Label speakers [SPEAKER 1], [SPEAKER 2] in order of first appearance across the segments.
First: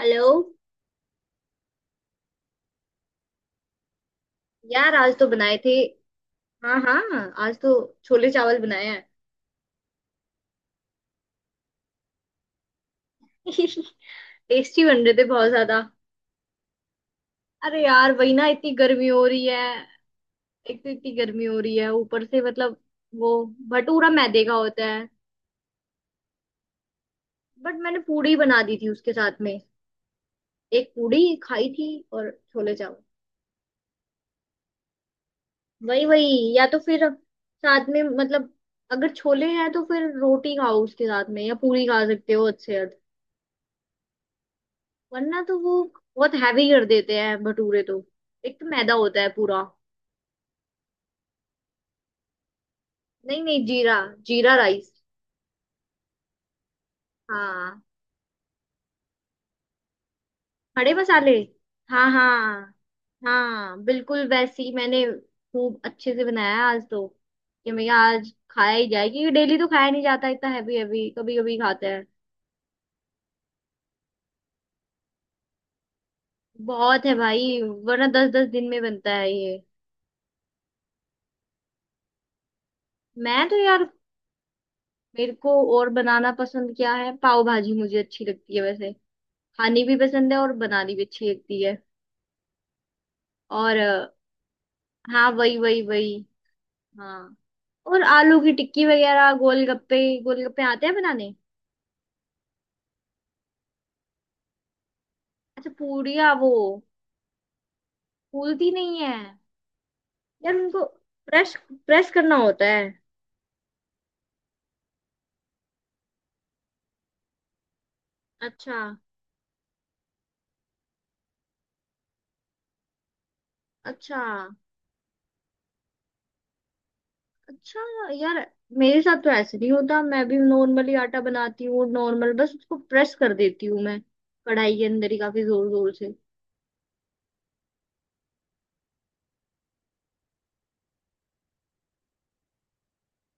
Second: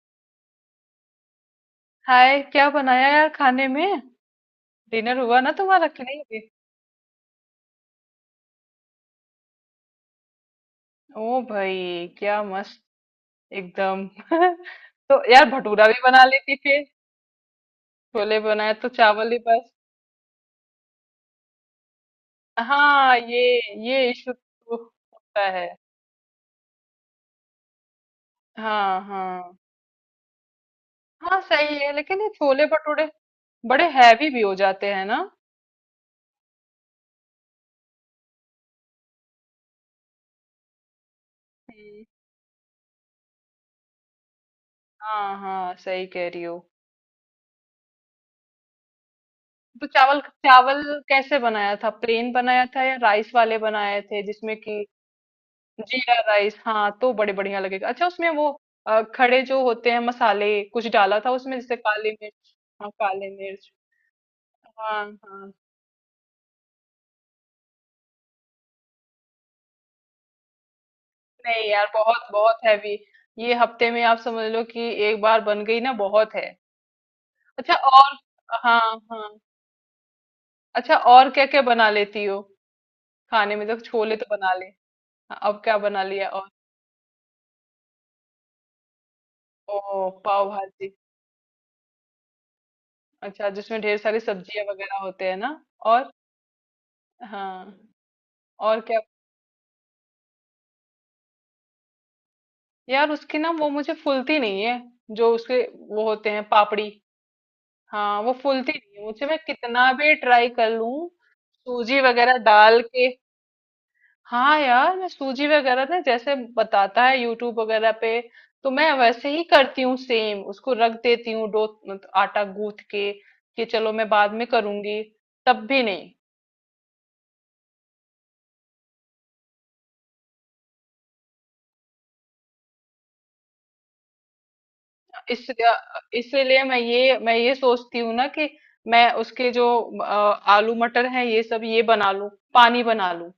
[SPEAKER 1] Hello.
[SPEAKER 2] Hi, क्या बनाया यार खाने में।
[SPEAKER 1] यार आज
[SPEAKER 2] डिनर
[SPEAKER 1] तो
[SPEAKER 2] हुआ ना
[SPEAKER 1] बनाए थे।
[SPEAKER 2] तुम्हारा कि नहीं अभी?
[SPEAKER 1] हाँ हाँ। आज तो छोले चावल बनाए हैं।
[SPEAKER 2] ओ भाई, क्या मस्त, एकदम।
[SPEAKER 1] टेस्टी बन रहे
[SPEAKER 2] तो
[SPEAKER 1] थे
[SPEAKER 2] यार,
[SPEAKER 1] बहुत ज्यादा।
[SPEAKER 2] भटूरा भी बना लेती फिर।
[SPEAKER 1] अरे यार, वही
[SPEAKER 2] छोले
[SPEAKER 1] ना, इतनी
[SPEAKER 2] बनाए तो
[SPEAKER 1] गर्मी हो
[SPEAKER 2] चावल ही
[SPEAKER 1] रही है।
[SPEAKER 2] बस।
[SPEAKER 1] एक तो इतनी गर्मी हो रही है, ऊपर से मतलब
[SPEAKER 2] हाँ,
[SPEAKER 1] वो
[SPEAKER 2] ये
[SPEAKER 1] भटूरा
[SPEAKER 2] ये इशू
[SPEAKER 1] मैदे का
[SPEAKER 2] तो
[SPEAKER 1] होता है।
[SPEAKER 2] होता है।
[SPEAKER 1] बट मैंने पूड़ी बना दी थी
[SPEAKER 2] हाँ,
[SPEAKER 1] उसके साथ
[SPEAKER 2] हाँ।
[SPEAKER 1] में। एक पूड़ी
[SPEAKER 2] हाँ,
[SPEAKER 1] खाई
[SPEAKER 2] सही
[SPEAKER 1] थी।
[SPEAKER 2] है लेकिन ये
[SPEAKER 1] और
[SPEAKER 2] छोले
[SPEAKER 1] छोले चावल।
[SPEAKER 2] भटूरे बड़े हैवी भी हो जाते हैं ना।
[SPEAKER 1] वही वही। या तो फिर साथ में मतलब अगर छोले हैं तो फिर रोटी खाओ उसके साथ में, या पूरी खा
[SPEAKER 2] हम्म।
[SPEAKER 1] सकते हो अच्छे।
[SPEAKER 2] हाँ,
[SPEAKER 1] वरना तो वो
[SPEAKER 2] हाँ, सही कह
[SPEAKER 1] बहुत
[SPEAKER 2] रही हो।
[SPEAKER 1] हैवी कर देते हैं भटूरे तो। एक तो मैदा होता है पूरा।
[SPEAKER 2] तो चावल चावल कैसे बनाया था, प्लेन बनाया था या राइस
[SPEAKER 1] नहीं
[SPEAKER 2] वाले
[SPEAKER 1] नहीं, जीरा।
[SPEAKER 2] बनाए थे
[SPEAKER 1] जीरा
[SPEAKER 2] जिसमें कि?
[SPEAKER 1] राइस।
[SPEAKER 2] जीरा राइस, हाँ, तो बड़े बढ़िया
[SPEAKER 1] हाँ।
[SPEAKER 2] लगेगा। अच्छा, उसमें वो खड़े जो होते हैं मसाले कुछ
[SPEAKER 1] खड़े
[SPEAKER 2] डाला
[SPEAKER 1] मसाले।
[SPEAKER 2] था उसमें, जैसे
[SPEAKER 1] हाँ
[SPEAKER 2] काली मिर्च।
[SPEAKER 1] हाँ।
[SPEAKER 2] हाँ, काली मिर्च।
[SPEAKER 1] हाँ बिल्कुल वैसे ही, मैंने
[SPEAKER 2] हाँ, हाँ।
[SPEAKER 1] खूब अच्छे से बनाया आज तो। कि मैं आज खाया ही जाए क्योंकि डेली तो खाया नहीं जाता। इतना हैवी हैवी कभी कभी
[SPEAKER 2] नहीं
[SPEAKER 1] खाते
[SPEAKER 2] यार,
[SPEAKER 1] हैं।
[SPEAKER 2] बहुत बहुत हैवी। ये हफ्ते में आप समझ लो कि एक बार बन गई ना, बहुत है।
[SPEAKER 1] बहुत है भाई।
[SPEAKER 2] अच्छा,
[SPEAKER 1] वरना
[SPEAKER 2] और
[SPEAKER 1] 10 10 दिन में
[SPEAKER 2] हाँ,
[SPEAKER 1] बनता
[SPEAKER 2] हाँ।
[SPEAKER 1] है ये।
[SPEAKER 2] अच्छा, और क्या क्या बना लेती हो
[SPEAKER 1] मैं तो
[SPEAKER 2] खाने में, तो
[SPEAKER 1] यार
[SPEAKER 2] छोले तो बना ले।
[SPEAKER 1] मेरे
[SPEAKER 2] हाँ,
[SPEAKER 1] को
[SPEAKER 2] अब क्या
[SPEAKER 1] और
[SPEAKER 2] बना लिया
[SPEAKER 1] बनाना
[SPEAKER 2] और?
[SPEAKER 1] पसंद, क्या है, पाव भाजी मुझे अच्छी लगती है वैसे।
[SPEAKER 2] ओ,
[SPEAKER 1] खानी भी पसंद है
[SPEAKER 2] पाव
[SPEAKER 1] और
[SPEAKER 2] भाजी।
[SPEAKER 1] बनानी भी अच्छी लगती है।
[SPEAKER 2] अच्छा,
[SPEAKER 1] और
[SPEAKER 2] जिसमें ढेर सारी सब्जियां वगैरह होते
[SPEAKER 1] हाँ
[SPEAKER 2] हैं ना?
[SPEAKER 1] वही वही
[SPEAKER 2] और
[SPEAKER 1] वही। हाँ।
[SPEAKER 2] हाँ,
[SPEAKER 1] और आलू की
[SPEAKER 2] और
[SPEAKER 1] टिक्की
[SPEAKER 2] क्या?
[SPEAKER 1] वगैरह, गोलगप्पे। गोलगप्पे आते हैं बनाने।
[SPEAKER 2] यार, उसकी ना वो मुझे फूलती नहीं है, जो उसके
[SPEAKER 1] अच्छा,
[SPEAKER 2] वो होते
[SPEAKER 1] पूड़िया,
[SPEAKER 2] हैं
[SPEAKER 1] वो
[SPEAKER 2] पापड़ी। हाँ, वो
[SPEAKER 1] फूलती
[SPEAKER 2] फूलती
[SPEAKER 1] नहीं
[SPEAKER 2] नहीं है
[SPEAKER 1] है।
[SPEAKER 2] मुझे, मैं कितना भी ट्राई
[SPEAKER 1] यार
[SPEAKER 2] कर
[SPEAKER 1] उनको
[SPEAKER 2] लूं।
[SPEAKER 1] प्रेस,
[SPEAKER 2] सूजी
[SPEAKER 1] प्रेस करना
[SPEAKER 2] वगैरह
[SPEAKER 1] होता
[SPEAKER 2] डाल
[SPEAKER 1] है।
[SPEAKER 2] के। हाँ यार, मैं सूजी वगैरह ना जैसे बताता है यूट्यूब वगैरह पे, तो
[SPEAKER 1] अच्छा।
[SPEAKER 2] मैं वैसे ही करती हूँ सेम, उसको रख देती हूँ डो, आटा गूंथ के, कि चलो मैं
[SPEAKER 1] अच्छा।
[SPEAKER 2] बाद में करूंगी। तब भी नहीं।
[SPEAKER 1] अच्छा यार, मेरे साथ तो ऐसे नहीं होता, मैं भी नॉर्मली आटा बनाती हूँ नॉर्मल, बस उसको प्रेस कर देती हूँ मैं कढ़ाई के अंदर ही,
[SPEAKER 2] इस
[SPEAKER 1] काफी जोर जोर से।
[SPEAKER 2] इसलिए इसीलिए मैं ये सोचती हूँ ना कि मैं उसके जो अ, आलू मटर हैं ये सब ये बना लूं, पानी बना लूं,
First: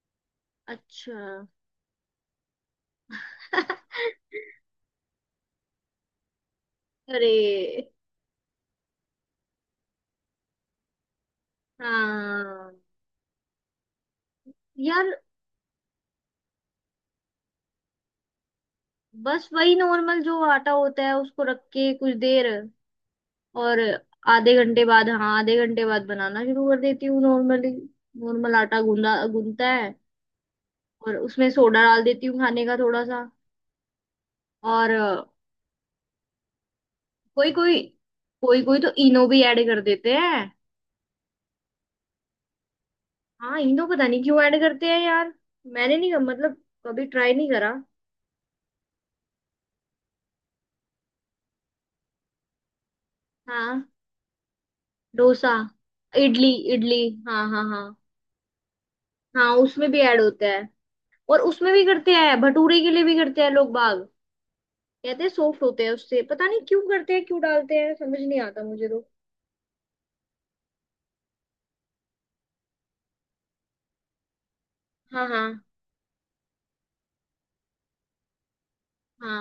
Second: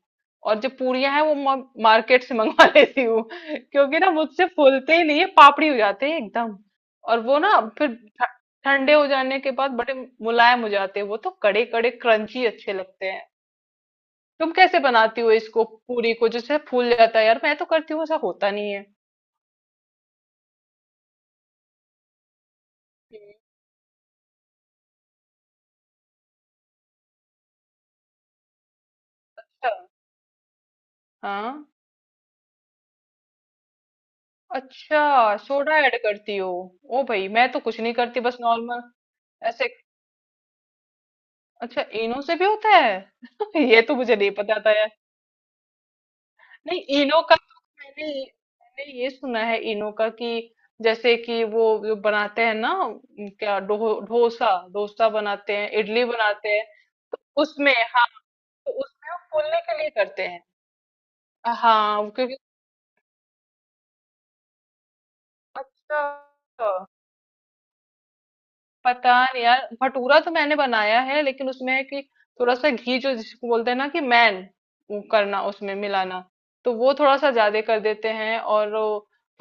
[SPEAKER 2] और जो पूरियां
[SPEAKER 1] अच्छा।
[SPEAKER 2] हैं वो मार्केट से मंगवा लेती हूँ, क्योंकि ना मुझसे फूलते ही नहीं है, पापड़ी हो जाते हैं एकदम। और
[SPEAKER 1] अरे।
[SPEAKER 2] वो ना फिर ठ- ठंडे हो जाने के बाद बड़े मुलायम हो जाते हैं, वो तो कड़े कड़े क्रंची
[SPEAKER 1] हाँ
[SPEAKER 2] अच्छे लगते हैं। तुम कैसे
[SPEAKER 1] यार,
[SPEAKER 2] बनाती हो इसको, पूरी को जैसे फूल जाता है यार, मैं तो करती हूँ ऐसा होता नहीं है।
[SPEAKER 1] बस वही नॉर्मल जो आटा होता है उसको रख के कुछ देर। और आधे घंटे बाद, हाँ, आधे घंटे बाद बनाना शुरू कर देती हूँ नॉर्मली। नॉर्मल आटा गूंदा गूंदता
[SPEAKER 2] अच्छा,
[SPEAKER 1] है। और उसमें
[SPEAKER 2] हाँ।
[SPEAKER 1] सोडा डाल देती हूँ खाने का थोड़ा सा। और
[SPEAKER 2] अच्छा, सोडा ऐड करती हो? ओ भाई, मैं
[SPEAKER 1] कोई
[SPEAKER 2] तो
[SPEAKER 1] कोई
[SPEAKER 2] कुछ नहीं करती बस
[SPEAKER 1] कोई कोई
[SPEAKER 2] नॉर्मल।
[SPEAKER 1] तो इनो भी ऐड
[SPEAKER 2] ऐसे,
[SPEAKER 1] कर देते हैं।
[SPEAKER 2] अच्छा, इनो से भी होता है?
[SPEAKER 1] हाँ
[SPEAKER 2] ये
[SPEAKER 1] इनो
[SPEAKER 2] तो
[SPEAKER 1] पता
[SPEAKER 2] मुझे
[SPEAKER 1] नहीं
[SPEAKER 2] नहीं
[SPEAKER 1] क्यों ऐड
[SPEAKER 2] पता था
[SPEAKER 1] करते
[SPEAKER 2] यार।
[SPEAKER 1] हैं यार। मैंने नहीं मतलब
[SPEAKER 2] नहीं,
[SPEAKER 1] कभी
[SPEAKER 2] इनो
[SPEAKER 1] ट्राई
[SPEAKER 2] का
[SPEAKER 1] नहीं
[SPEAKER 2] तो
[SPEAKER 1] करा।
[SPEAKER 2] मैंने मैंने ये सुना है इनो का, कि जैसे कि वो जो बनाते हैं ना क्या डो,
[SPEAKER 1] हाँ।
[SPEAKER 2] डोसा डोसा
[SPEAKER 1] डोसा
[SPEAKER 2] बनाते हैं, इडली बनाते
[SPEAKER 1] इडली
[SPEAKER 2] हैं।
[SPEAKER 1] इडली।
[SPEAKER 2] तो
[SPEAKER 1] हाँ हाँ
[SPEAKER 2] उसमें,
[SPEAKER 1] हाँ।
[SPEAKER 2] हाँ, तो उसमें वो
[SPEAKER 1] हाँ
[SPEAKER 2] फूलने के लिए
[SPEAKER 1] उसमें भी ऐड
[SPEAKER 2] करते हैं।
[SPEAKER 1] होता है। और उसमें भी
[SPEAKER 2] हाँ,
[SPEAKER 1] करते
[SPEAKER 2] क्योंकि
[SPEAKER 1] हैं, भटूरे के लिए भी करते हैं लोग बाग। कहते हैं सॉफ्ट होते हैं
[SPEAKER 2] अच्छा
[SPEAKER 1] उससे, पता नहीं क्यों करते हैं, क्यों डालते हैं, समझ नहीं आता मुझे तो।
[SPEAKER 2] पता नहीं यार, भटूरा तो मैंने बनाया है लेकिन उसमें है कि थोड़ा सा घी जो जिसको बोलते हैं ना कि मैन, वो
[SPEAKER 1] हाँ
[SPEAKER 2] करना
[SPEAKER 1] हाँ
[SPEAKER 2] उसमें मिलाना, तो वो थोड़ा सा ज्यादा कर देते हैं। और वो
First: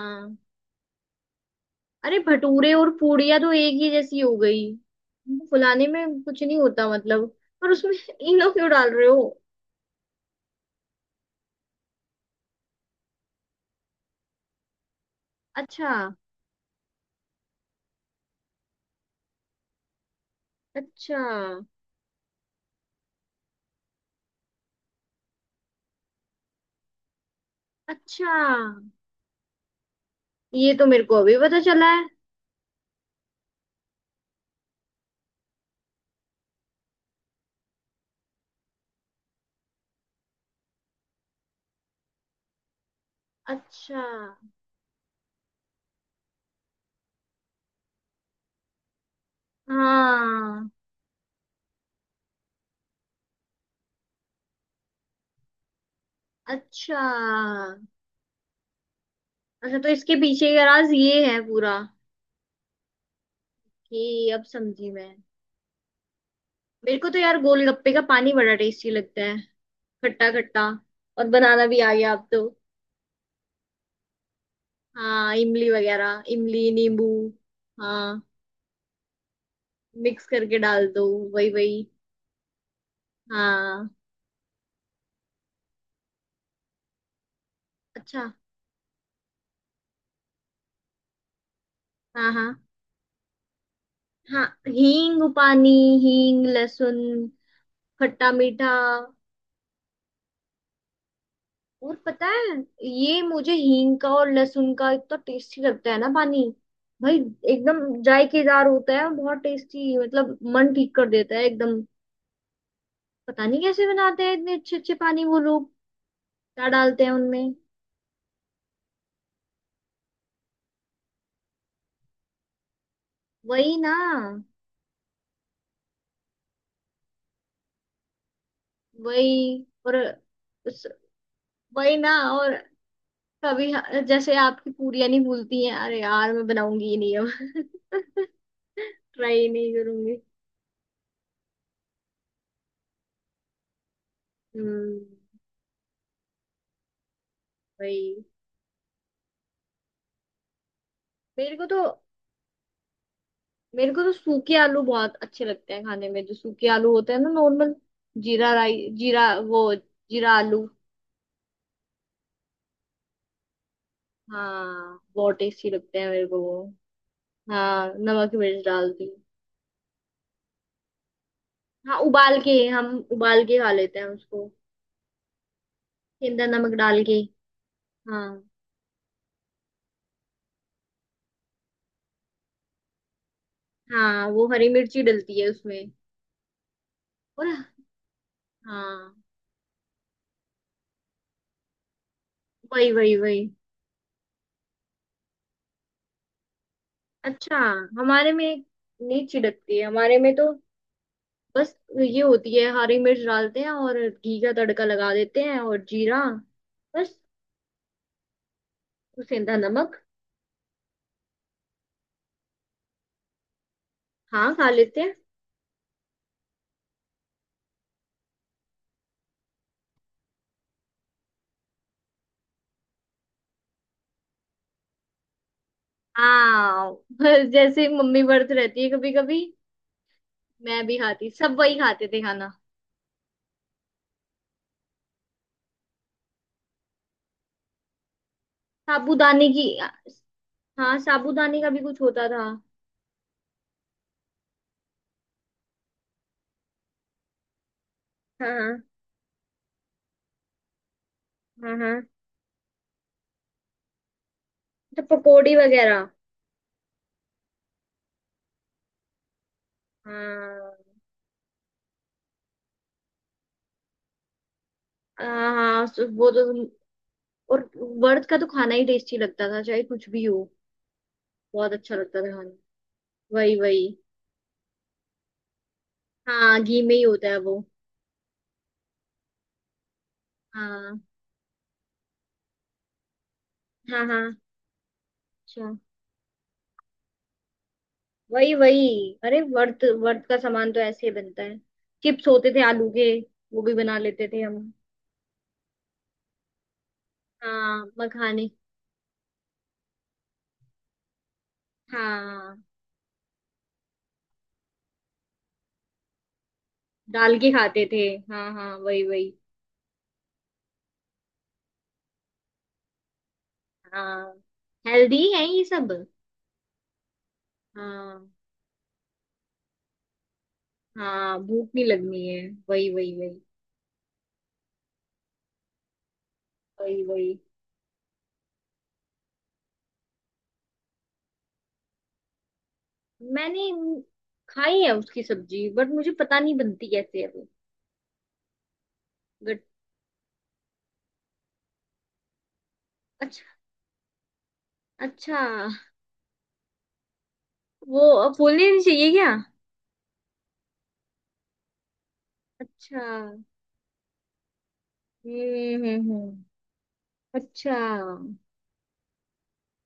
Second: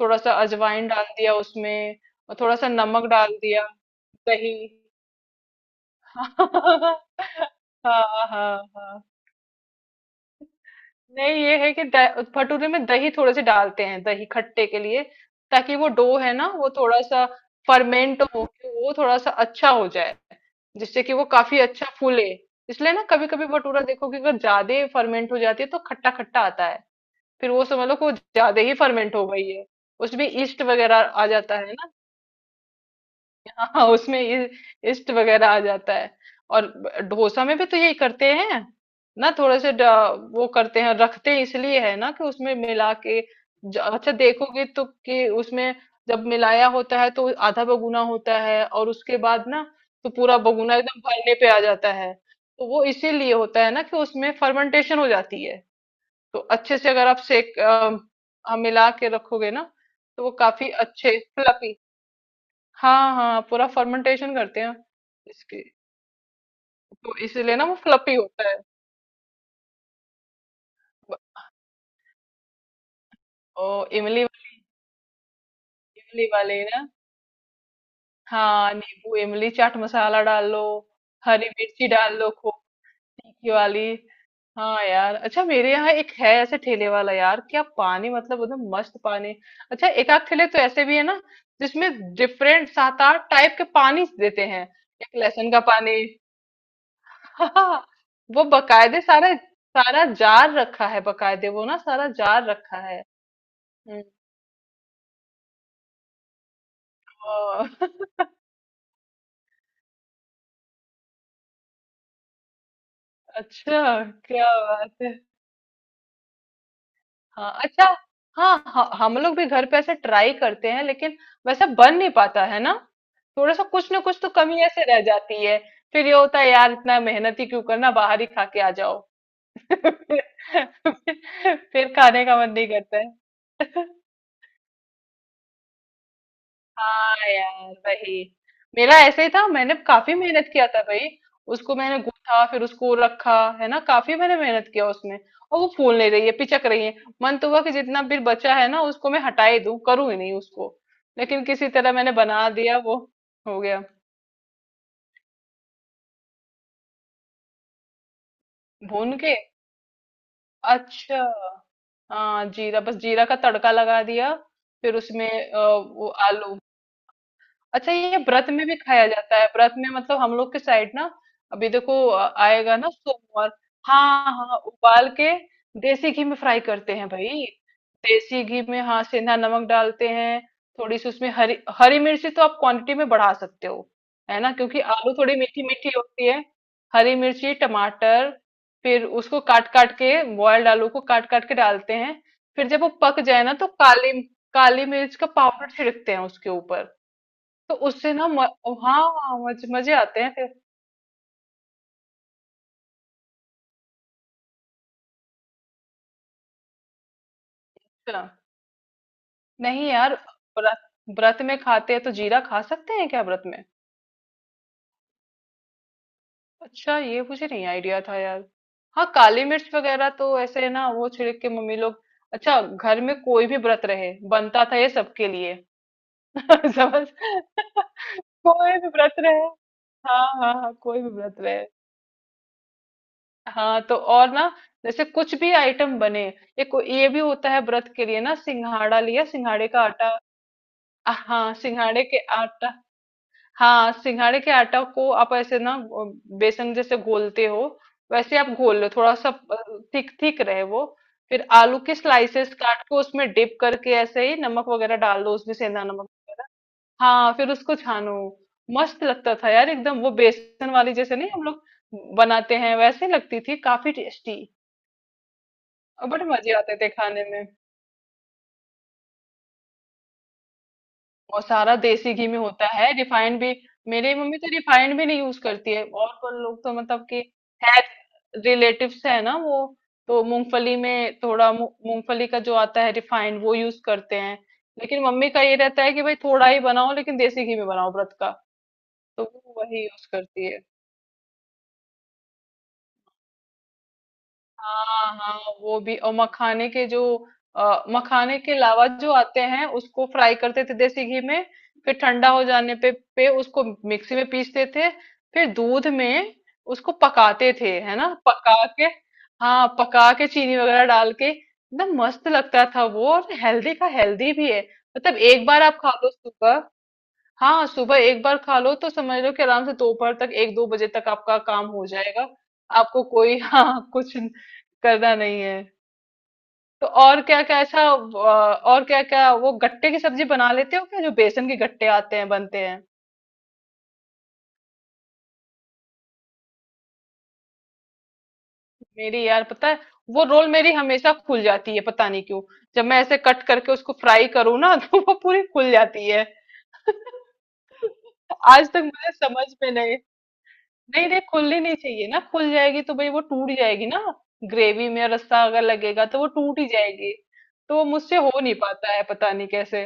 [SPEAKER 2] थोड़ा सा अजवाइन डाल दिया उसमें,
[SPEAKER 1] अरे
[SPEAKER 2] और थोड़ा सा
[SPEAKER 1] भटूरे और
[SPEAKER 2] नमक डाल
[SPEAKER 1] पूड़ियाँ तो
[SPEAKER 2] दिया,
[SPEAKER 1] एक ही जैसी हो
[SPEAKER 2] दही।
[SPEAKER 1] गई, उनको फुलाने में कुछ नहीं होता मतलब। पर उसमें
[SPEAKER 2] हाँ,
[SPEAKER 1] इनो
[SPEAKER 2] हाँ,
[SPEAKER 1] क्यों डाल
[SPEAKER 2] हाँ।
[SPEAKER 1] रहे हो।
[SPEAKER 2] नहीं, ये है कि भटूरे में दही थोड़े से डालते हैं, दही खट्टे के लिए, ताकि वो
[SPEAKER 1] अच्छा।
[SPEAKER 2] डो है ना वो थोड़ा सा फर्मेंट हो के वो थोड़ा सा अच्छा हो जाए, जिससे कि
[SPEAKER 1] अच्छा।
[SPEAKER 2] वो काफी अच्छा फूले। इसलिए ना कभी कभी भटूरा देखो कि अगर ज्यादा फर्मेंट हो जाती है तो खट्टा खट्टा आता है, फिर वो समझ लो कि वो
[SPEAKER 1] अच्छा।
[SPEAKER 2] ज्यादा ही फर्मेंट हो गई है। उसमें ईस्ट
[SPEAKER 1] ये तो
[SPEAKER 2] वगैरह
[SPEAKER 1] मेरे को
[SPEAKER 2] आ
[SPEAKER 1] अभी
[SPEAKER 2] जाता
[SPEAKER 1] पता
[SPEAKER 2] है
[SPEAKER 1] चला
[SPEAKER 2] ना।
[SPEAKER 1] है।
[SPEAKER 2] हाँ, उसमें ये इस्ट वगैरह आ जाता है। और डोसा में भी तो यही करते हैं ना, थोड़े से वो करते हैं रखते हैं इसलिए, है ना कि उसमें मिला के।
[SPEAKER 1] अच्छा।
[SPEAKER 2] अच्छा, देखोगे तो कि उसमें जब मिलाया होता है तो आधा बगुना होता है, और उसके बाद ना तो पूरा
[SPEAKER 1] हाँ।
[SPEAKER 2] बगुना एकदम भरने पे आ जाता है। तो वो इसीलिए होता है ना कि उसमें फर्मेंटेशन हो जाती है। तो अच्छे से
[SPEAKER 1] अच्छा।
[SPEAKER 2] अगर आप सेक हम मिला के रखोगे ना,
[SPEAKER 1] अच्छा तो इसके
[SPEAKER 2] तो वो
[SPEAKER 1] पीछे का
[SPEAKER 2] काफी
[SPEAKER 1] राज
[SPEAKER 2] अच्छे
[SPEAKER 1] ये है
[SPEAKER 2] फ्लफी।
[SPEAKER 1] पूरा।
[SPEAKER 2] हाँ, हाँ, पूरा
[SPEAKER 1] कि
[SPEAKER 2] फर्मेंटेशन
[SPEAKER 1] अब
[SPEAKER 2] करते हैं।
[SPEAKER 1] समझी मैं।
[SPEAKER 2] इसके,
[SPEAKER 1] मेरे को
[SPEAKER 2] तो
[SPEAKER 1] तो यार
[SPEAKER 2] इसलिए ना वो
[SPEAKER 1] गोलगप्पे का
[SPEAKER 2] फ्लफी
[SPEAKER 1] पानी
[SPEAKER 2] होता
[SPEAKER 1] बड़ा
[SPEAKER 2] है।
[SPEAKER 1] टेस्टी लगता है, खट्टा खट्टा।
[SPEAKER 2] ब-
[SPEAKER 1] और बनाना भी आ गया अब तो।
[SPEAKER 2] ओ, इमली वाली।
[SPEAKER 1] हाँ इमली वगैरह,
[SPEAKER 2] इमली वाली
[SPEAKER 1] इमली
[SPEAKER 2] ना।
[SPEAKER 1] नींबू। हाँ
[SPEAKER 2] हाँ, नींबू इमली चाट मसाला
[SPEAKER 1] मिक्स
[SPEAKER 2] डाल
[SPEAKER 1] करके
[SPEAKER 2] लो।
[SPEAKER 1] डाल दो।
[SPEAKER 2] हरी
[SPEAKER 1] वही वही।
[SPEAKER 2] मिर्ची डाल लो खूब, तीखी वाली।
[SPEAKER 1] हाँ।
[SPEAKER 2] हाँ यार, अच्छा मेरे यहाँ एक है ऐसे ठेले वाला, यार क्या पानी,
[SPEAKER 1] अच्छा।
[SPEAKER 2] मतलब एकदम मस्त पानी। अच्छा, एक आध ठेले तो ऐसे भी है ना जिसमें
[SPEAKER 1] हाँ हाँ
[SPEAKER 2] डिफरेंट सात आठ टाइप के पानी
[SPEAKER 1] हाँ,
[SPEAKER 2] देते हैं, एक
[SPEAKER 1] हींग
[SPEAKER 2] लहसुन का
[SPEAKER 1] पानी।
[SPEAKER 2] पानी।
[SPEAKER 1] हींग लहसुन।
[SPEAKER 2] हाँ,
[SPEAKER 1] खट्टा
[SPEAKER 2] वो
[SPEAKER 1] मीठा।
[SPEAKER 2] बकायदे सारा सारा जार रखा है, बकायदे वो ना
[SPEAKER 1] और
[SPEAKER 2] सारा
[SPEAKER 1] पता
[SPEAKER 2] जार
[SPEAKER 1] है,
[SPEAKER 2] रखा है।
[SPEAKER 1] ये मुझे हींग
[SPEAKER 2] हम्म।
[SPEAKER 1] का और लहसुन का इतना टेस्टी लगता है ना पानी, भाई।
[SPEAKER 2] हाँ।
[SPEAKER 1] एकदम जायकेदार होता है और बहुत टेस्टी, मतलब मन ठीक कर देता है एकदम। पता नहीं
[SPEAKER 2] अच्छा,
[SPEAKER 1] कैसे बनाते हैं
[SPEAKER 2] क्या
[SPEAKER 1] इतने अच्छे
[SPEAKER 2] बात
[SPEAKER 1] अच्छे
[SPEAKER 2] है।
[SPEAKER 1] पानी वो लोग। क्या डालते हैं
[SPEAKER 2] हाँ,
[SPEAKER 1] उनमें।
[SPEAKER 2] अच्छा। हाँ, हाँ, हम लोग भी घर पे ऐसे ट्राई करते हैं लेकिन वैसा बन नहीं पाता है ना। थोड़ा सा
[SPEAKER 1] वही ना।
[SPEAKER 2] कुछ ना कुछ तो कमी ऐसे रह जाती है। फिर ये होता है यार, इतना मेहनत ही क्यों करना, बाहर ही खा के आ जाओ।
[SPEAKER 1] वही और उस-
[SPEAKER 2] फिर
[SPEAKER 1] वही ना।
[SPEAKER 2] खाने का मन
[SPEAKER 1] और
[SPEAKER 2] नहीं करता
[SPEAKER 1] कभी
[SPEAKER 2] है।
[SPEAKER 1] जैसे आपकी पूरियां नहीं भूलती हैं, अरे यार मैं बनाऊंगी ही नहीं
[SPEAKER 2] हाँ यार,
[SPEAKER 1] अब।
[SPEAKER 2] वही। मेरा ऐसे ही था,
[SPEAKER 1] ट्राई नहीं
[SPEAKER 2] मैंने काफी
[SPEAKER 1] करूंगी।
[SPEAKER 2] मेहनत किया था भाई, उसको मैंने गूथा फिर उसको रखा, है ना, काफी मैंने मेहनत किया
[SPEAKER 1] हम्म।
[SPEAKER 2] उसमें। और वो फूल नहीं रही है, पिचक रही है। मन तो हुआ कि जितना भी
[SPEAKER 1] वही।
[SPEAKER 2] बचा है ना उसको मैं हटा ही दूं, करूं ही नहीं उसको। लेकिन
[SPEAKER 1] मेरे को
[SPEAKER 2] किसी
[SPEAKER 1] तो
[SPEAKER 2] तरह मैंने बना दिया वो, हो गया।
[SPEAKER 1] मेरे को तो सूखे आलू बहुत अच्छे लगते हैं खाने में, जो सूखे आलू होते हैं ना नॉर्मल। जीरा राई,
[SPEAKER 2] भून
[SPEAKER 1] जीरा,
[SPEAKER 2] के,
[SPEAKER 1] वो जीरा आलू।
[SPEAKER 2] अच्छा। हाँ, जीरा बस, जीरा का तड़का लगा दिया। फिर
[SPEAKER 1] हाँ
[SPEAKER 2] उसमें
[SPEAKER 1] बहुत टेस्टी लगते हैं
[SPEAKER 2] वो
[SPEAKER 1] मेरे को
[SPEAKER 2] आलू।
[SPEAKER 1] वो।
[SPEAKER 2] अच्छा,
[SPEAKER 1] हाँ
[SPEAKER 2] ये
[SPEAKER 1] नमक
[SPEAKER 2] व्रत
[SPEAKER 1] मिर्च
[SPEAKER 2] में भी
[SPEAKER 1] डालती
[SPEAKER 2] खाया
[SPEAKER 1] हूँ।
[SPEAKER 2] जाता है व्रत में, मतलब हम लोग के साइड ना। अभी
[SPEAKER 1] हाँ
[SPEAKER 2] देखो
[SPEAKER 1] उबाल के
[SPEAKER 2] आएगा
[SPEAKER 1] हम
[SPEAKER 2] ना
[SPEAKER 1] उबाल
[SPEAKER 2] सोमवार।
[SPEAKER 1] के खा लेते हैं
[SPEAKER 2] हाँ,
[SPEAKER 1] उसको।
[SPEAKER 2] हाँ, उबाल के, देसी घी में
[SPEAKER 1] सेंधा
[SPEAKER 2] फ्राई
[SPEAKER 1] नमक
[SPEAKER 2] करते
[SPEAKER 1] डाल
[SPEAKER 2] हैं
[SPEAKER 1] के।
[SPEAKER 2] भाई।
[SPEAKER 1] हाँ
[SPEAKER 2] देसी घी में, हाँ, सेंधा नमक डालते हैं। थोड़ी सी उसमें हरी हरी मिर्ची तो आप क्वांटिटी में बढ़ा सकते हो,
[SPEAKER 1] हाँ।
[SPEAKER 2] है
[SPEAKER 1] वो
[SPEAKER 2] ना,
[SPEAKER 1] हरी
[SPEAKER 2] क्योंकि
[SPEAKER 1] मिर्ची
[SPEAKER 2] आलू थोड़ी
[SPEAKER 1] डलती है
[SPEAKER 2] मीठी
[SPEAKER 1] उसमें।
[SPEAKER 2] मीठी होती है। हरी
[SPEAKER 1] और।
[SPEAKER 2] मिर्ची, टमाटर। फिर
[SPEAKER 1] हाँ।
[SPEAKER 2] उसको काट काट के बॉयल्ड आलू को काट काट के डालते हैं, फिर जब वो
[SPEAKER 1] वही वही
[SPEAKER 2] पक जाए
[SPEAKER 1] वही।
[SPEAKER 2] ना तो काली काली मिर्च का पाउडर छिड़कते हैं उसके ऊपर,
[SPEAKER 1] अच्छा
[SPEAKER 2] तो उससे ना
[SPEAKER 1] हमारे में
[SPEAKER 2] हाँ,
[SPEAKER 1] नहीं छिड़कती है
[SPEAKER 2] मजे
[SPEAKER 1] हमारे
[SPEAKER 2] आते हैं
[SPEAKER 1] में तो।
[SPEAKER 2] फिर।
[SPEAKER 1] बस ये होती है, हरी मिर्च डालते हैं और घी का तड़का लगा देते हैं, और जीरा, बस।
[SPEAKER 2] अच्छा,
[SPEAKER 1] सेंधा
[SPEAKER 2] नहीं
[SPEAKER 1] नमक।
[SPEAKER 2] यार, व्रत व्रत में खाते हैं तो जीरा खा सकते हैं क्या व्रत में?
[SPEAKER 1] हाँ खा लेते हैं।
[SPEAKER 2] अच्छा, ये मुझे नहीं आइडिया था यार। हाँ, काली मिर्च वगैरह तो ऐसे है ना वो छिड़क के मम्मी लोग। अच्छा, घर में कोई भी व्रत रहे बनता था ये सबके लिए।
[SPEAKER 1] हाँ।
[SPEAKER 2] समझ।
[SPEAKER 1] बस जैसे मम्मी व्रत
[SPEAKER 2] कोई
[SPEAKER 1] रहती
[SPEAKER 2] भी
[SPEAKER 1] है कभी
[SPEAKER 2] व्रत रहे।
[SPEAKER 1] कभी,
[SPEAKER 2] हाँ, हाँ, हाँ,
[SPEAKER 1] मैं भी
[SPEAKER 2] कोई भी
[SPEAKER 1] खाती,
[SPEAKER 2] व्रत
[SPEAKER 1] सब
[SPEAKER 2] रहे।
[SPEAKER 1] वही खाते थे खाना।
[SPEAKER 2] हाँ तो और ना, जैसे कुछ भी आइटम बने, ये भी होता है व्रत के लिए ना, सिंघाड़ा लिया,
[SPEAKER 1] साबूदाने की।
[SPEAKER 2] सिंघाड़े का आटा।
[SPEAKER 1] हाँ
[SPEAKER 2] हाँ,
[SPEAKER 1] साबूदाने का भी कुछ
[SPEAKER 2] सिंघाड़े के
[SPEAKER 1] होता था।
[SPEAKER 2] आटा। हाँ, सिंघाड़े के आटा को आप ऐसे ना बेसन जैसे घोलते हो, वैसे आप घोल
[SPEAKER 1] हाँ
[SPEAKER 2] लो थोड़ा सा, थिक थिक रहे वो। फिर
[SPEAKER 1] हाँ।
[SPEAKER 2] आलू
[SPEAKER 1] हाँ
[SPEAKER 2] के स्लाइसेस काट के उसमें डिप करके ऐसे ही नमक वगैरह
[SPEAKER 1] तो
[SPEAKER 2] डाल दो
[SPEAKER 1] पकौड़ी
[SPEAKER 2] उसमें, सेंधा नमक
[SPEAKER 1] वगैरह।
[SPEAKER 2] वगैरह। हाँ, फिर उसको छानो। मस्त लगता था यार एकदम, वो बेसन
[SPEAKER 1] हाँ
[SPEAKER 2] वाली जैसे नहीं हम लोग बनाते हैं, वैसे लगती थी काफी टेस्टी।
[SPEAKER 1] हाँ हाँ,
[SPEAKER 2] बट
[SPEAKER 1] वो तो।
[SPEAKER 2] मजे आते थे खाने में।
[SPEAKER 1] और वर्थ का तो खाना ही टेस्टी लगता था चाहे कुछ भी हो।
[SPEAKER 2] और
[SPEAKER 1] बहुत
[SPEAKER 2] सारा
[SPEAKER 1] अच्छा
[SPEAKER 2] देसी
[SPEAKER 1] लगता
[SPEAKER 2] घी
[SPEAKER 1] था
[SPEAKER 2] में
[SPEAKER 1] खाना।
[SPEAKER 2] होता है, रिफाइंड भी।
[SPEAKER 1] वही वही।
[SPEAKER 2] मेरी मम्मी तो रिफाइंड भी नहीं यूज करती है। और पर
[SPEAKER 1] हाँ
[SPEAKER 2] लोग तो
[SPEAKER 1] घी में ही
[SPEAKER 2] मतलब कि
[SPEAKER 1] होता है वो।
[SPEAKER 2] हेल्थ रिलेटिव्स है ना वो, तो मूंगफली
[SPEAKER 1] हाँ
[SPEAKER 2] में थोड़ा मूंगफली का जो आता है रिफाइंड वो यूज
[SPEAKER 1] हाँ
[SPEAKER 2] करते
[SPEAKER 1] हाँ।
[SPEAKER 2] हैं। लेकिन मम्मी का ये
[SPEAKER 1] अच्छा।
[SPEAKER 2] रहता है कि भाई थोड़ा ही बनाओ लेकिन देसी घी में बनाओ व्रत का,
[SPEAKER 1] वही वही।
[SPEAKER 2] तो
[SPEAKER 1] अरे
[SPEAKER 2] वो वही
[SPEAKER 1] वर्थ
[SPEAKER 2] यूज
[SPEAKER 1] वर्थ का
[SPEAKER 2] करती है।
[SPEAKER 1] सामान तो ऐसे ही बनता है। चिप्स होते थे आलू के। वो भी बना लेते थे हम।
[SPEAKER 2] हाँ, हाँ, वो भी, और मखाने के जो
[SPEAKER 1] हाँ
[SPEAKER 2] मखाने
[SPEAKER 1] मखाने।
[SPEAKER 2] के लावा जो आते हैं उसको फ्राई करते थे देसी घी में, फिर ठंडा हो
[SPEAKER 1] हाँ
[SPEAKER 2] जाने पे पे उसको मिक्सी में पीसते थे। फिर दूध में उसको
[SPEAKER 1] डाल के
[SPEAKER 2] पकाते थे,
[SPEAKER 1] खाते
[SPEAKER 2] है
[SPEAKER 1] थे।
[SPEAKER 2] ना,
[SPEAKER 1] हाँ
[SPEAKER 2] पका
[SPEAKER 1] हाँ
[SPEAKER 2] के।
[SPEAKER 1] वही वही।
[SPEAKER 2] हाँ, पका के चीनी वगैरह डाल के एकदम मस्त लगता था वो, और हेल्दी का हेल्दी
[SPEAKER 1] हाँ
[SPEAKER 2] भी है। मतलब
[SPEAKER 1] हेल्दी है
[SPEAKER 2] एक बार
[SPEAKER 1] ये
[SPEAKER 2] आप
[SPEAKER 1] सब।
[SPEAKER 2] खा लो सुबह। हाँ, सुबह एक
[SPEAKER 1] हाँ
[SPEAKER 2] बार खा लो तो समझ लो कि आराम से दोपहर तक एक दो बजे तक
[SPEAKER 1] हाँ।
[SPEAKER 2] आपका काम
[SPEAKER 1] भूख नहीं
[SPEAKER 2] हो
[SPEAKER 1] लगनी
[SPEAKER 2] जाएगा।
[SPEAKER 1] है। वही
[SPEAKER 2] आपको
[SPEAKER 1] वही
[SPEAKER 2] कोई
[SPEAKER 1] वही,
[SPEAKER 2] हाँ, कुछ करना नहीं है। तो
[SPEAKER 1] वही
[SPEAKER 2] और
[SPEAKER 1] वही।
[SPEAKER 2] क्या क्या अच्छा और क्या क्या वो गट्टे की सब्जी बना लेते हो क्या, जो बेसन के गट्टे आते हैं बनते हैं?
[SPEAKER 1] मैंने खाई है उसकी सब्जी, बट मुझे पता नहीं बनती कैसे है वो।
[SPEAKER 2] मेरी यार
[SPEAKER 1] बट।
[SPEAKER 2] पता है, वो रोल मेरी हमेशा खुल जाती है, पता नहीं क्यों। जब मैं ऐसे कट
[SPEAKER 1] अच्छा।
[SPEAKER 2] करके उसको फ्राई करूँ ना तो वो
[SPEAKER 1] अच्छा।
[SPEAKER 2] पूरी खुल जाती है।
[SPEAKER 1] वो अब
[SPEAKER 2] आज
[SPEAKER 1] बोलने नहीं
[SPEAKER 2] तक
[SPEAKER 1] चाहिए
[SPEAKER 2] मुझे
[SPEAKER 1] क्या।
[SPEAKER 2] समझ में नहीं। नहीं, नहीं, खुलनी नहीं चाहिए ना, खुल जाएगी तो
[SPEAKER 1] अच्छा।
[SPEAKER 2] भाई वो टूट जाएगी ना। ग्रेवी में रस्सा अगर लगेगा तो वो
[SPEAKER 1] हम्म।
[SPEAKER 2] टूट ही जाएगी।
[SPEAKER 1] अच्छा।
[SPEAKER 2] तो वो मुझसे हो नहीं पाता है, पता नहीं कैसे।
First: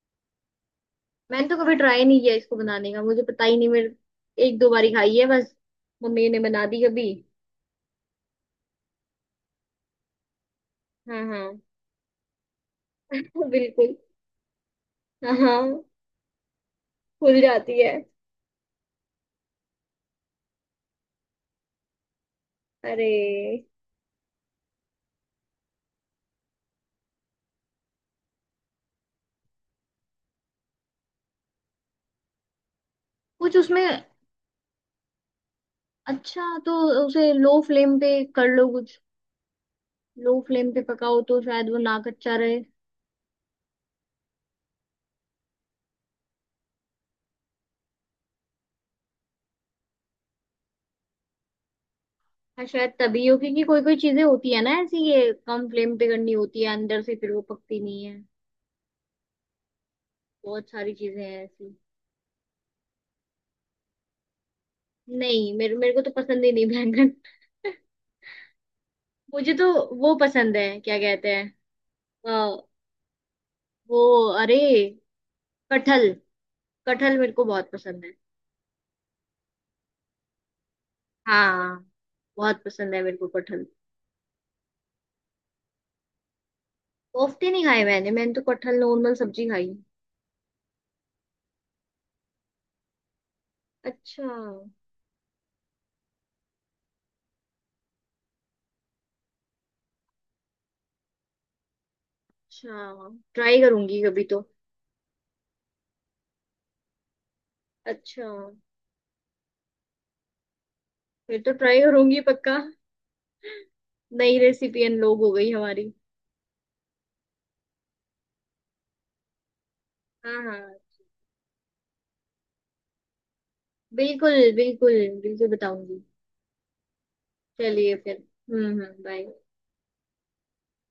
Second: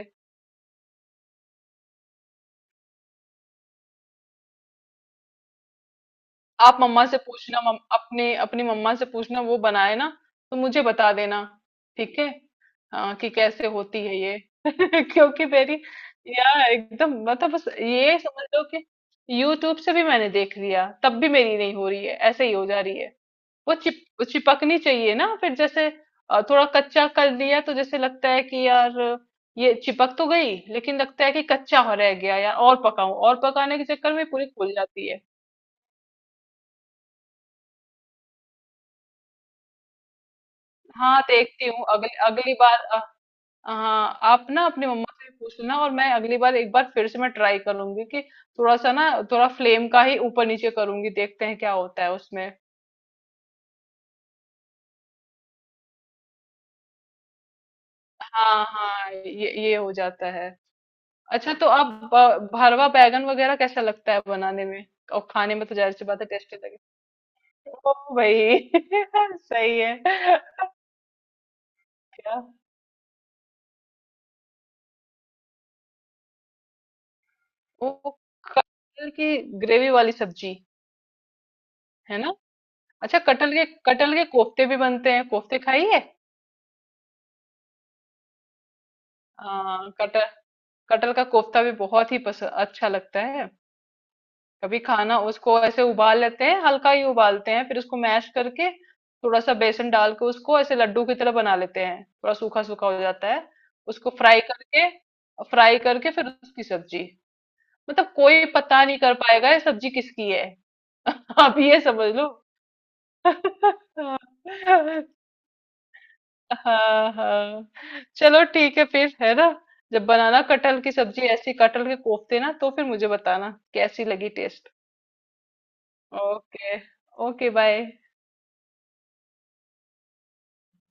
[SPEAKER 1] मैंने तो कभी ट्राई नहीं किया इसको बनाने का, मुझे पता ही नहीं मेरे। एक दो बारी खाई है बस। मम्मी ने बना
[SPEAKER 2] आप
[SPEAKER 1] दी
[SPEAKER 2] मम्मा
[SPEAKER 1] कभी।
[SPEAKER 2] से पूछना, अपने अपनी मम्मा से पूछना वो बनाए ना, तो मुझे बता
[SPEAKER 1] हाँ
[SPEAKER 2] देना।
[SPEAKER 1] हाँ।
[SPEAKER 2] ठीक है, हाँ, कि कैसे
[SPEAKER 1] बिल्कुल।
[SPEAKER 2] होती है ये।
[SPEAKER 1] हाँ
[SPEAKER 2] क्योंकि मेरी
[SPEAKER 1] हाँ।
[SPEAKER 2] यार एकदम,
[SPEAKER 1] फूल
[SPEAKER 2] मतलब बस
[SPEAKER 1] जाती है।
[SPEAKER 2] ये समझ लो कि यूट्यूब से भी मैंने देख लिया तब भी मेरी नहीं हो रही है, ऐसे ही हो जा रही है।
[SPEAKER 1] अरे।
[SPEAKER 2] वो चिपकनी चाहिए ना, फिर जैसे थोड़ा कच्चा कर दिया तो जैसे लगता है कि यार, ये चिपक तो गई, लेकिन लगता है कि कच्चा हो रह गया यार, और पकाऊं, और
[SPEAKER 1] कुछ
[SPEAKER 2] पकाने के
[SPEAKER 1] उसमें।
[SPEAKER 2] चक्कर में पूरी खुल जाती है।
[SPEAKER 1] अच्छा तो उसे, लो फ्लेम पे कर लो कुछ। लो फ्लेम पे पकाओ
[SPEAKER 2] हाँ,
[SPEAKER 1] तो
[SPEAKER 2] देखती
[SPEAKER 1] शायद वो
[SPEAKER 2] हूँ
[SPEAKER 1] ना
[SPEAKER 2] अगली
[SPEAKER 1] कच्चा
[SPEAKER 2] अगली
[SPEAKER 1] रहे।
[SPEAKER 2] बार हाँ आप ना अपनी मम्मा से पूछना, और मैं अगली बार एक बार फिर से मैं ट्राई करूंगी कि थोड़ा सा ना थोड़ा फ्लेम का ही ऊपर नीचे करूंगी, देखते हैं क्या होता है उसमें।
[SPEAKER 1] हाँ शायद तभी हो, क्योंकि कोई कोई चीजें होती है ना ऐसी, ये कम फ्लेम पे करनी होती है, अंदर से फिर वो पकती नहीं है।
[SPEAKER 2] हाँ, हाँ, ये हो जाता है।
[SPEAKER 1] बहुत सारी चीजें हैं
[SPEAKER 2] अच्छा, तो
[SPEAKER 1] ऐसी।
[SPEAKER 2] आप भरवा बैगन वगैरह कैसा लगता है बनाने में? और खाने
[SPEAKER 1] नहीं
[SPEAKER 2] में
[SPEAKER 1] मेरे
[SPEAKER 2] तो
[SPEAKER 1] मेरे
[SPEAKER 2] जाहिर
[SPEAKER 1] को
[SPEAKER 2] सी
[SPEAKER 1] तो
[SPEAKER 2] बात है
[SPEAKER 1] पसंद ही
[SPEAKER 2] टेस्टी
[SPEAKER 1] नहीं
[SPEAKER 2] लगे।
[SPEAKER 1] बैंगन।
[SPEAKER 2] ओ भाई,
[SPEAKER 1] मुझे तो।
[SPEAKER 2] सही
[SPEAKER 1] वो
[SPEAKER 2] है।
[SPEAKER 1] पसंद है, क्या कहते हैं?
[SPEAKER 2] क्या?
[SPEAKER 1] अ, वो, अरे, कटहल। कटहल मेरे को बहुत
[SPEAKER 2] वो
[SPEAKER 1] पसंद है।
[SPEAKER 2] कटहल की ग्रेवी वाली सब्जी,
[SPEAKER 1] हाँ
[SPEAKER 2] है ना?
[SPEAKER 1] बहुत पसंद है मेरे
[SPEAKER 2] अच्छा,
[SPEAKER 1] को
[SPEAKER 2] कटहल के
[SPEAKER 1] कटहल।
[SPEAKER 2] कटहल के कोफ्ते भी बनते हैं, कोफ्ते खाइए।
[SPEAKER 1] कोफ्ते नहीं खाए, मैंने मैंने तो कटहल नॉर्मल सब्जी खाई।
[SPEAKER 2] हाँ, कटहल कटहल का कोफ्ता भी बहुत ही पसंद, अच्छा लगता है।
[SPEAKER 1] अच्छा।
[SPEAKER 2] कभी खाना, उसको ऐसे उबाल लेते हैं, हल्का ही उबालते हैं, फिर उसको मैश करके थोड़ा सा बेसन डाल के उसको ऐसे लड्डू की तरह बना लेते हैं, थोड़ा सूखा सूखा हो
[SPEAKER 1] अच्छा
[SPEAKER 2] जाता है।
[SPEAKER 1] ट्राई करूंगी
[SPEAKER 2] उसको
[SPEAKER 1] कभी
[SPEAKER 2] फ्राई
[SPEAKER 1] तो।
[SPEAKER 2] करके, फ्राई करके फिर उसकी सब्जी। मतलब
[SPEAKER 1] अच्छा
[SPEAKER 2] कोई पता नहीं कर पाएगा ये सब्जी किसकी है।
[SPEAKER 1] फिर तो
[SPEAKER 2] आप
[SPEAKER 1] ट्राई
[SPEAKER 2] ये समझ
[SPEAKER 1] करूंगी
[SPEAKER 2] लो।
[SPEAKER 1] पक्का। नई रेसिपी अनलॉक हो गई हमारी।
[SPEAKER 2] हाँ, हाँ। चलो ठीक है फिर, है ना। जब बनाना
[SPEAKER 1] हाँ हाँ
[SPEAKER 2] कटहल की सब्जी ऐसी, कटहल के कोफ्ते ना, तो फिर मुझे बताना कैसी लगी
[SPEAKER 1] बिल्कुल
[SPEAKER 2] टेस्ट।
[SPEAKER 1] बिल्कुल। बिल्कुल बताऊंगी।
[SPEAKER 2] Okay, okay bye.
[SPEAKER 1] चलिए फिर। हम्म, बाय।